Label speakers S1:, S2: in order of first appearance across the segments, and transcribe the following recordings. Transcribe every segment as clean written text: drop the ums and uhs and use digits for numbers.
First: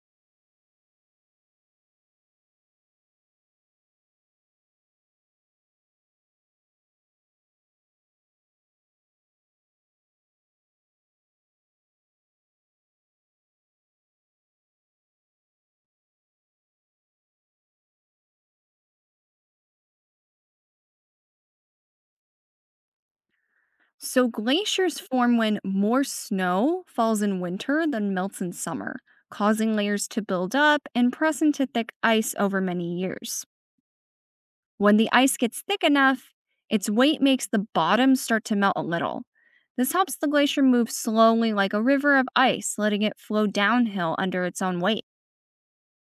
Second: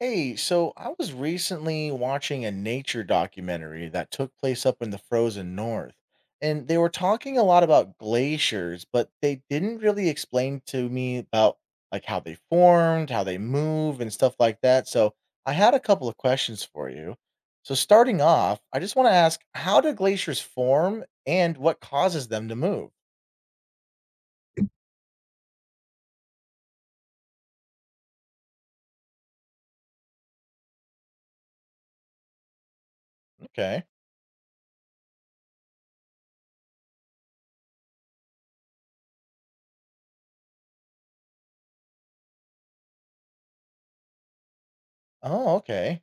S1: Hey, so I was recently watching a nature documentary that took place up in the frozen north, and they were talking a lot about glaciers, but they didn't really explain to me about like how they formed, how they move, and stuff like that. So I had a couple of questions for you. So starting off, I just want to ask, how do glaciers form and what causes them to move?
S2: So glaciers form when more snow falls in winter than melts in summer, causing layers to build up and press into thick ice over many years.
S1: Okay.
S2: When the ice gets thick enough, its weight makes the bottom start to melt a little. This helps the glacier move slowly like a river of ice, letting it flow downhill under its own weight.
S1: Oh, okay.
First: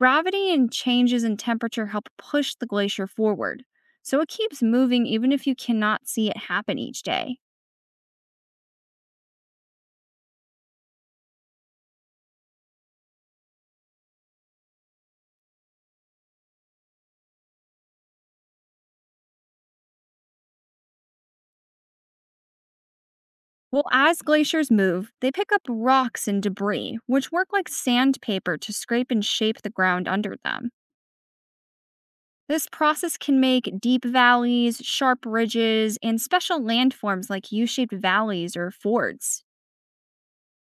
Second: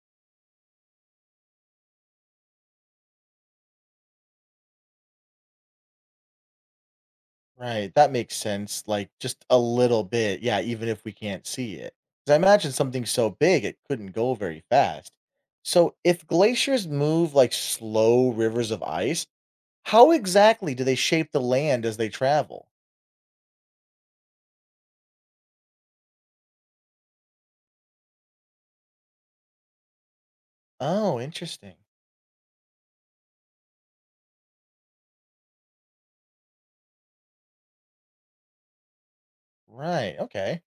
S2: Gravity and changes in temperature help push the glacier forward, so it keeps moving even if you cannot see it happen each day.
S1: Right, that makes sense, like, just a little bit, yeah, even if we can't see it, because I imagine something so big, it couldn't go very fast. So, if glaciers move like slow rivers of ice, how exactly do they shape the land as they travel?
S2: Well, as glaciers move, they pick up rocks and debris, which work like sandpaper to scrape and shape the ground under them.
S1: Oh, interesting.
S2: This process can make deep valleys, sharp ridges, and special landforms like U shaped valleys or fords.
S1: Right, okay.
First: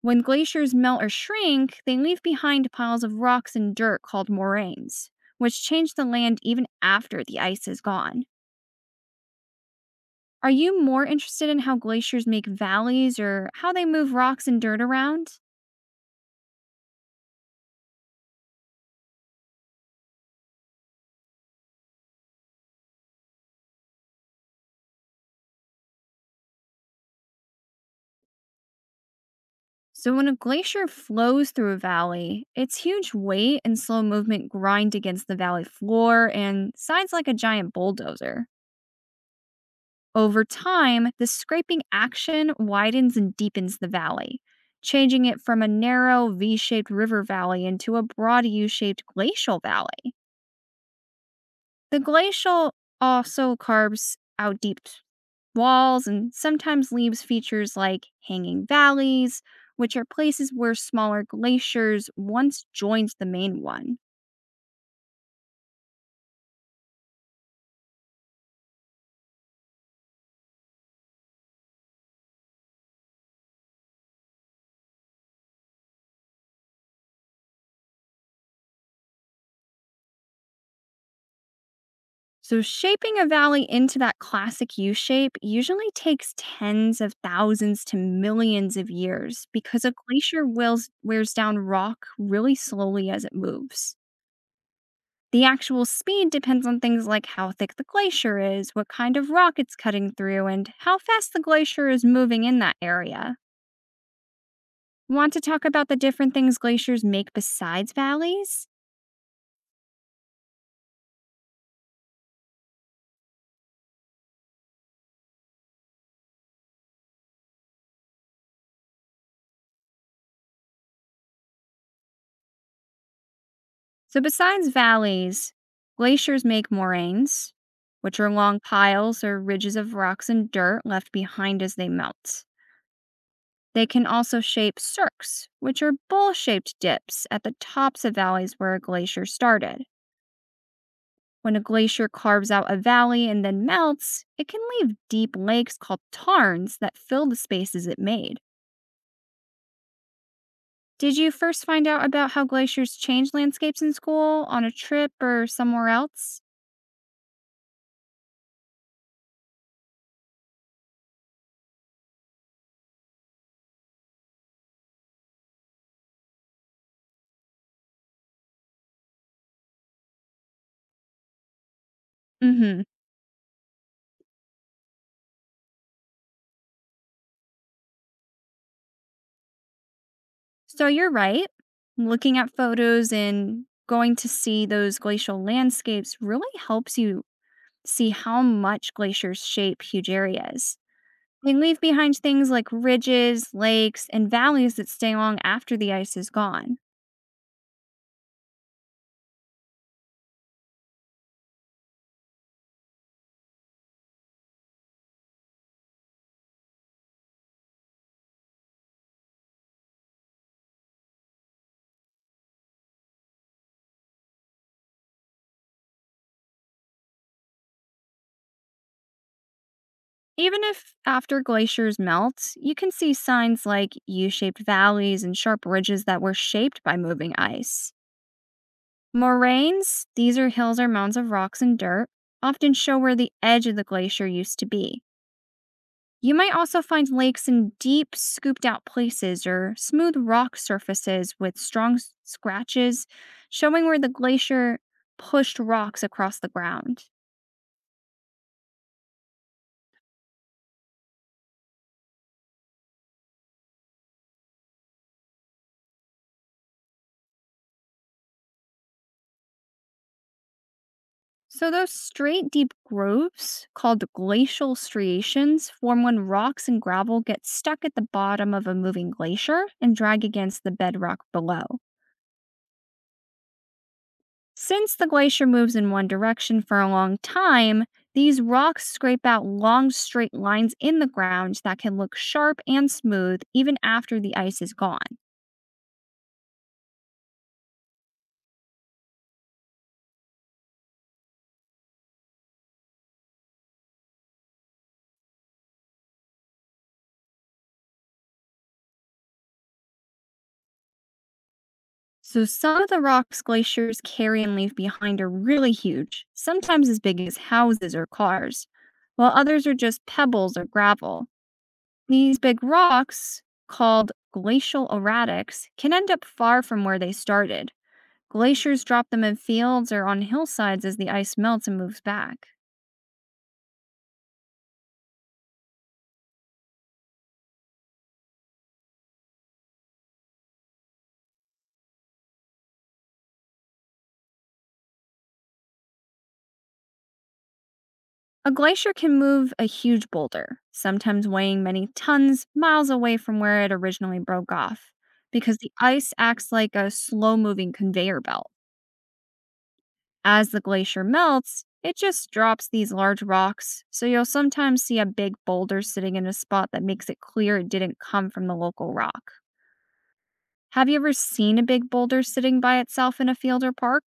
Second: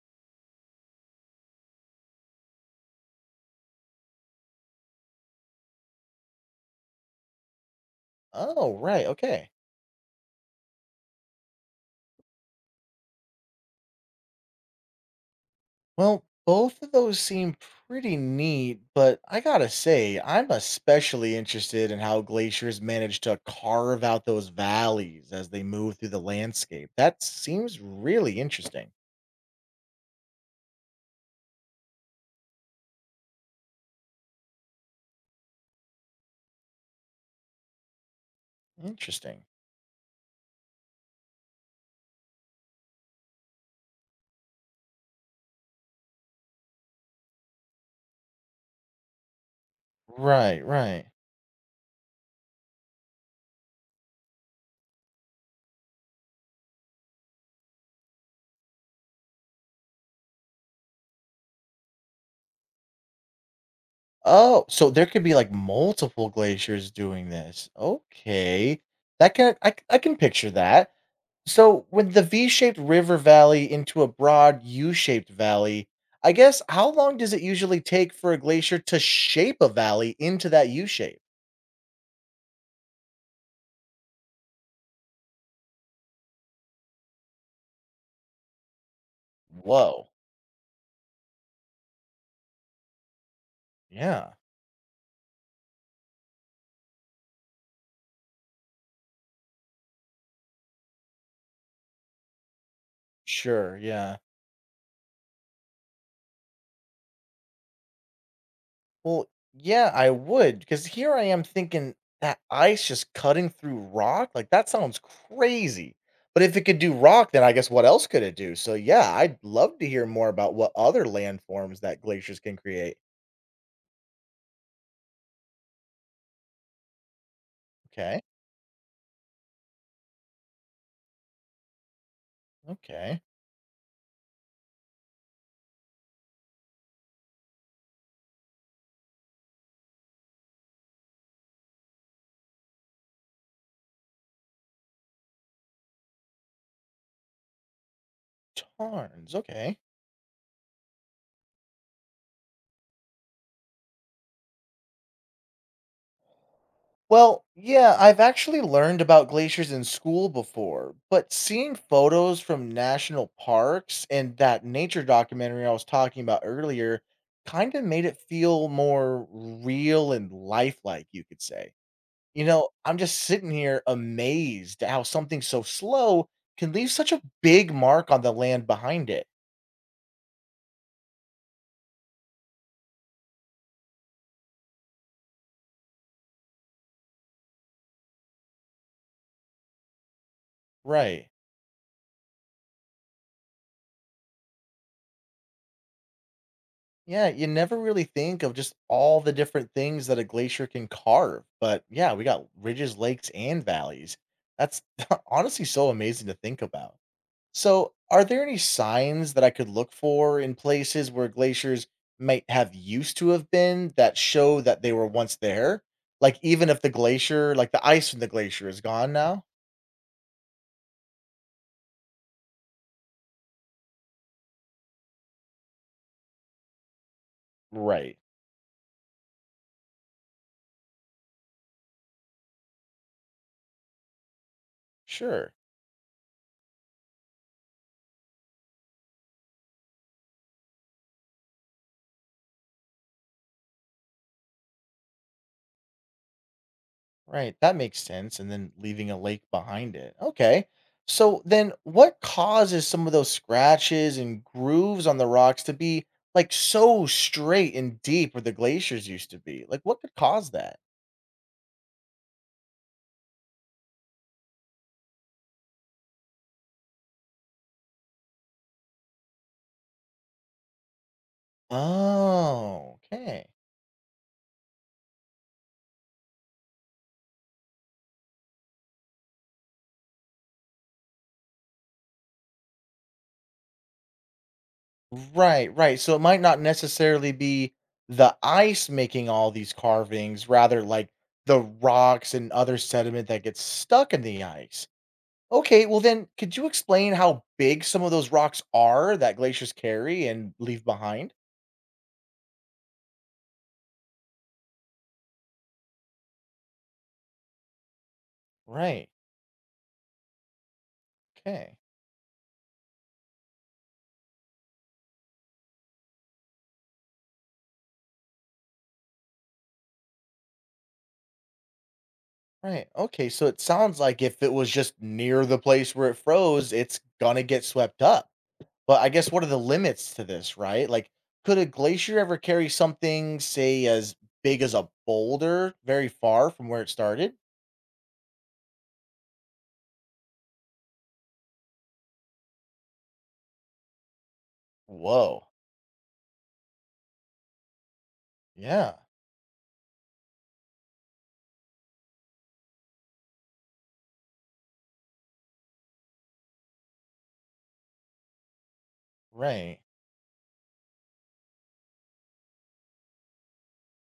S2: When glaciers melt or shrink, they leave behind piles of rocks and dirt called moraines, which change the land even after the ice is gone.
S1: Oh, right, okay.
S2: Are you more interested in how glaciers make valleys or how they move rocks and dirt around?
S1: Well, both of those seem pretty neat, but I gotta say, I'm especially interested in how glaciers manage to carve out those valleys as they move through the landscape. That seems really interesting.
S2: So, when a glacier flows through a valley, its huge weight and slow movement grind against the valley floor and sides like a giant bulldozer.
S1: Interesting.
S2: Over time, the scraping action widens and deepens the valley, changing it from a narrow V shaped river valley into a broad U shaped glacial valley.
S1: Right, right.
S2: The glacial also carves out deep walls and sometimes leaves features like hanging valleys, which are places where smaller glaciers once joined the main one.
S1: Oh, so there could be like multiple glaciers doing this. Okay. That can I can picture that. So, when the V-shaped river valley into a broad U-shaped valley, I guess how long does it usually take for a glacier to shape a valley into that U shape?
S2: So, shaping a valley into that classic U shape usually takes tens of thousands to millions of years because a
S1: Whoa.
S2: wears down rock really slowly as it moves.
S1: Yeah.
S2: The actual speed depends on things like how thick the glacier is, what kind of rock it's cutting through, and how fast the glacier is moving in that area.
S1: Sure. Yeah.
S2: Want to talk about the different things glaciers make besides valleys?
S1: Well, yeah, I would because here I am thinking that ice just cutting through rock, like that sounds crazy. But if it could do rock, then I guess what else could it do? So, yeah, I'd love to hear more about what other landforms that glaciers can create.
S2: So, besides valleys, glaciers make moraines, which
S1: Okay.
S2: are long piles or ridges of rocks and dirt left behind as they melt.
S1: Okay.
S2: They can also shape cirques, which are bowl shaped dips at the tops of valleys where a glacier started. When a glacier carves out a valley and then melts, it can leave deep lakes called tarns that fill the spaces it made.
S1: Tarns. Okay.
S2: Did you first find out about how glaciers change landscapes in school, on a trip, or somewhere else?
S1: Well, yeah, I've actually learned about glaciers in school before, but seeing photos from national parks and that nature documentary I was talking about earlier kind of made it feel more real and lifelike, you could say. You know,
S2: Mhm.
S1: I'm just sitting here amazed at how something so slow can leave such a big mark on the land behind it.
S2: So you're right. Looking at photos and going to see those glacial landscapes really helps you see how much glaciers shape huge areas.
S1: Right.
S2: They leave behind things like ridges, lakes, and valleys that stay long after the ice is gone.
S1: Yeah, you never really think of just all the different things that a glacier can carve. But yeah, we got ridges, lakes, and valleys. That's honestly so amazing to think about. So, are there any signs that I could look for in places where glaciers might have used to have been that show that they were once there? Like, even if the glacier, like the ice from the glacier is gone now?
S2: Even if after glaciers melt, you can see signs like U shaped valleys and sharp ridges that were shaped by moving ice.
S1: Right.
S2: Moraines, these are hills or mounds of rocks and dirt, often show where the edge of the glacier used to be.
S1: Sure.
S2: You might also find lakes in deep, scooped out places or smooth rock surfaces with strong scratches, showing where the glacier pushed rocks across the ground.
S1: Right, that makes sense. And then leaving a lake behind it. Okay. So then what causes some of those scratches and grooves on the rocks to be like so straight and deep where the glaciers used to be? Like what could cause that?
S2: So, those straight, deep grooves called glacial striations form when rocks and gravel get stuck at the bottom of a moving glacier and drag against the bedrock below.
S1: Oh, okay.
S2: Since the glacier moves in one direction for a long time, these rocks scrape out long straight lines in the ground that can look sharp and smooth even after the ice is gone.
S1: Right, right. So it might not necessarily be the ice making all these carvings, rather like the rocks and other sediment that gets stuck in the ice. Okay, well then, could you explain how big some of those rocks are that glaciers carry and leave behind?
S2: So, some of the rocks glaciers carry and leave behind are really huge, sometimes as big as houses or cars,
S1: Right.
S2: while others are just pebbles or gravel.
S1: Okay.
S2: These big rocks, called glacial erratics, can end up far from where they started. Glaciers drop them in fields or on hillsides as the ice melts and moves back.
S1: Right. Okay. So it sounds like if it was just near the place where it froze, it's gonna get swept up. But I guess what are the limits to this, right? Like, could a glacier ever carry something, say, as big as a boulder very far from where it started?
S2: A glacier can move a huge boulder, sometimes weighing many tons, miles away from where it originally broke off,
S1: Whoa.
S2: because the ice acts like a slow moving conveyor belt.
S1: Yeah.
S2: As the glacier melts, it just drops these large rocks, so you'll sometimes see a big boulder sitting in a spot that makes it clear it didn't come from the local rock.
S1: Right.
S2: Have you ever seen a big boulder sitting by itself in a field or park?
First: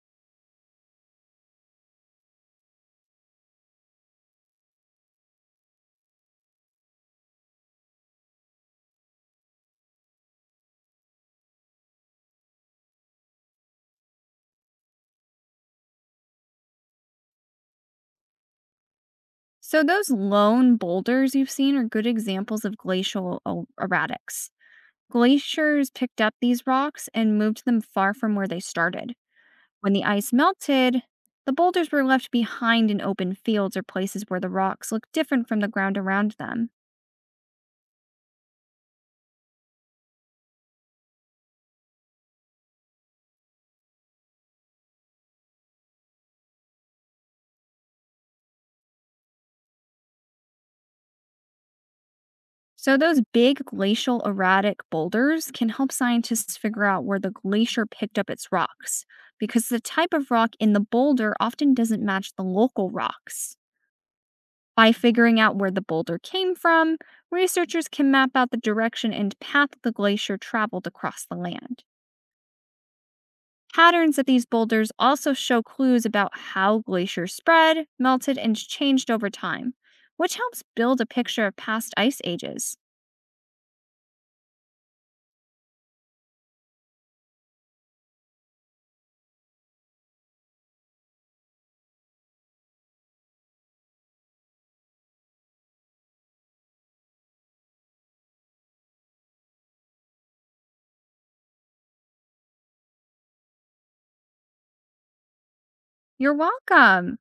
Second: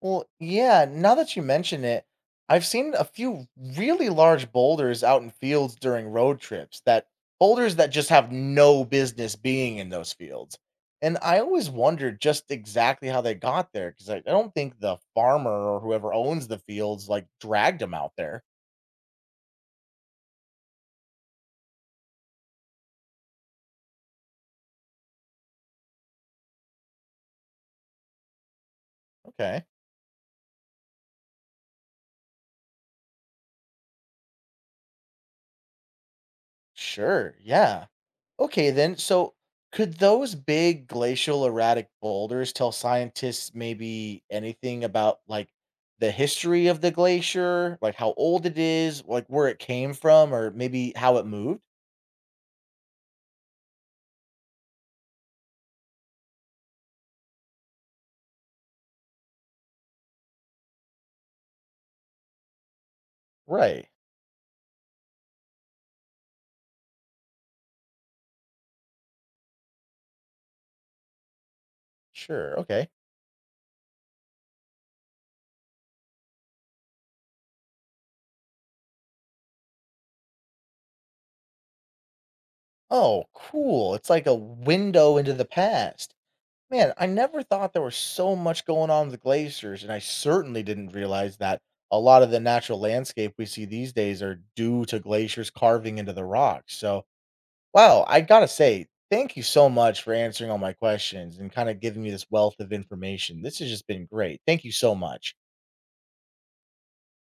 S1: Well, yeah, now that you mention it, I've seen a few really large boulders out in fields during road trips that boulders that just have no business being in those fields. And I always wondered just exactly how they got there because I don't think the farmer or whoever owns the fields like dragged them out there.
S2: So, those lone boulders you've seen are good examples of glacial erratics. Glaciers picked up these rocks and moved them far from where they started.
S1: Okay,
S2: When the ice melted, the boulders were left behind in open fields or places where the rocks look different from the ground around them.
S1: sure, yeah. Okay, then. So, could those big glacial erratic boulders tell scientists maybe anything about like the history of the glacier, like how old it is, like where it came from, or maybe how it moved?
S2: So, those big glacial erratic boulders can help scientists figure out where the glacier picked up its rocks, because the type of rock in the boulder often doesn't match the local rocks.
S1: Right.
S2: By figuring out where the boulder came from, researchers can map out the direction and path the glacier traveled across the land.
S1: Sure. Okay.
S2: Patterns at these boulders also show clues about how glaciers spread, melted, and changed over time, which helps build a picture of past ice ages.
S1: Oh, cool. It's like a window into the past. Man, I never thought there was so much going on with glaciers, and I certainly didn't realize that a lot of the natural landscape we see these days are due to glaciers carving into the rocks. So wow, I gotta say, thank you so much for answering all my questions and kind of giving me this wealth of information. This has just been great. Thank you so much.
S2: You're welcome.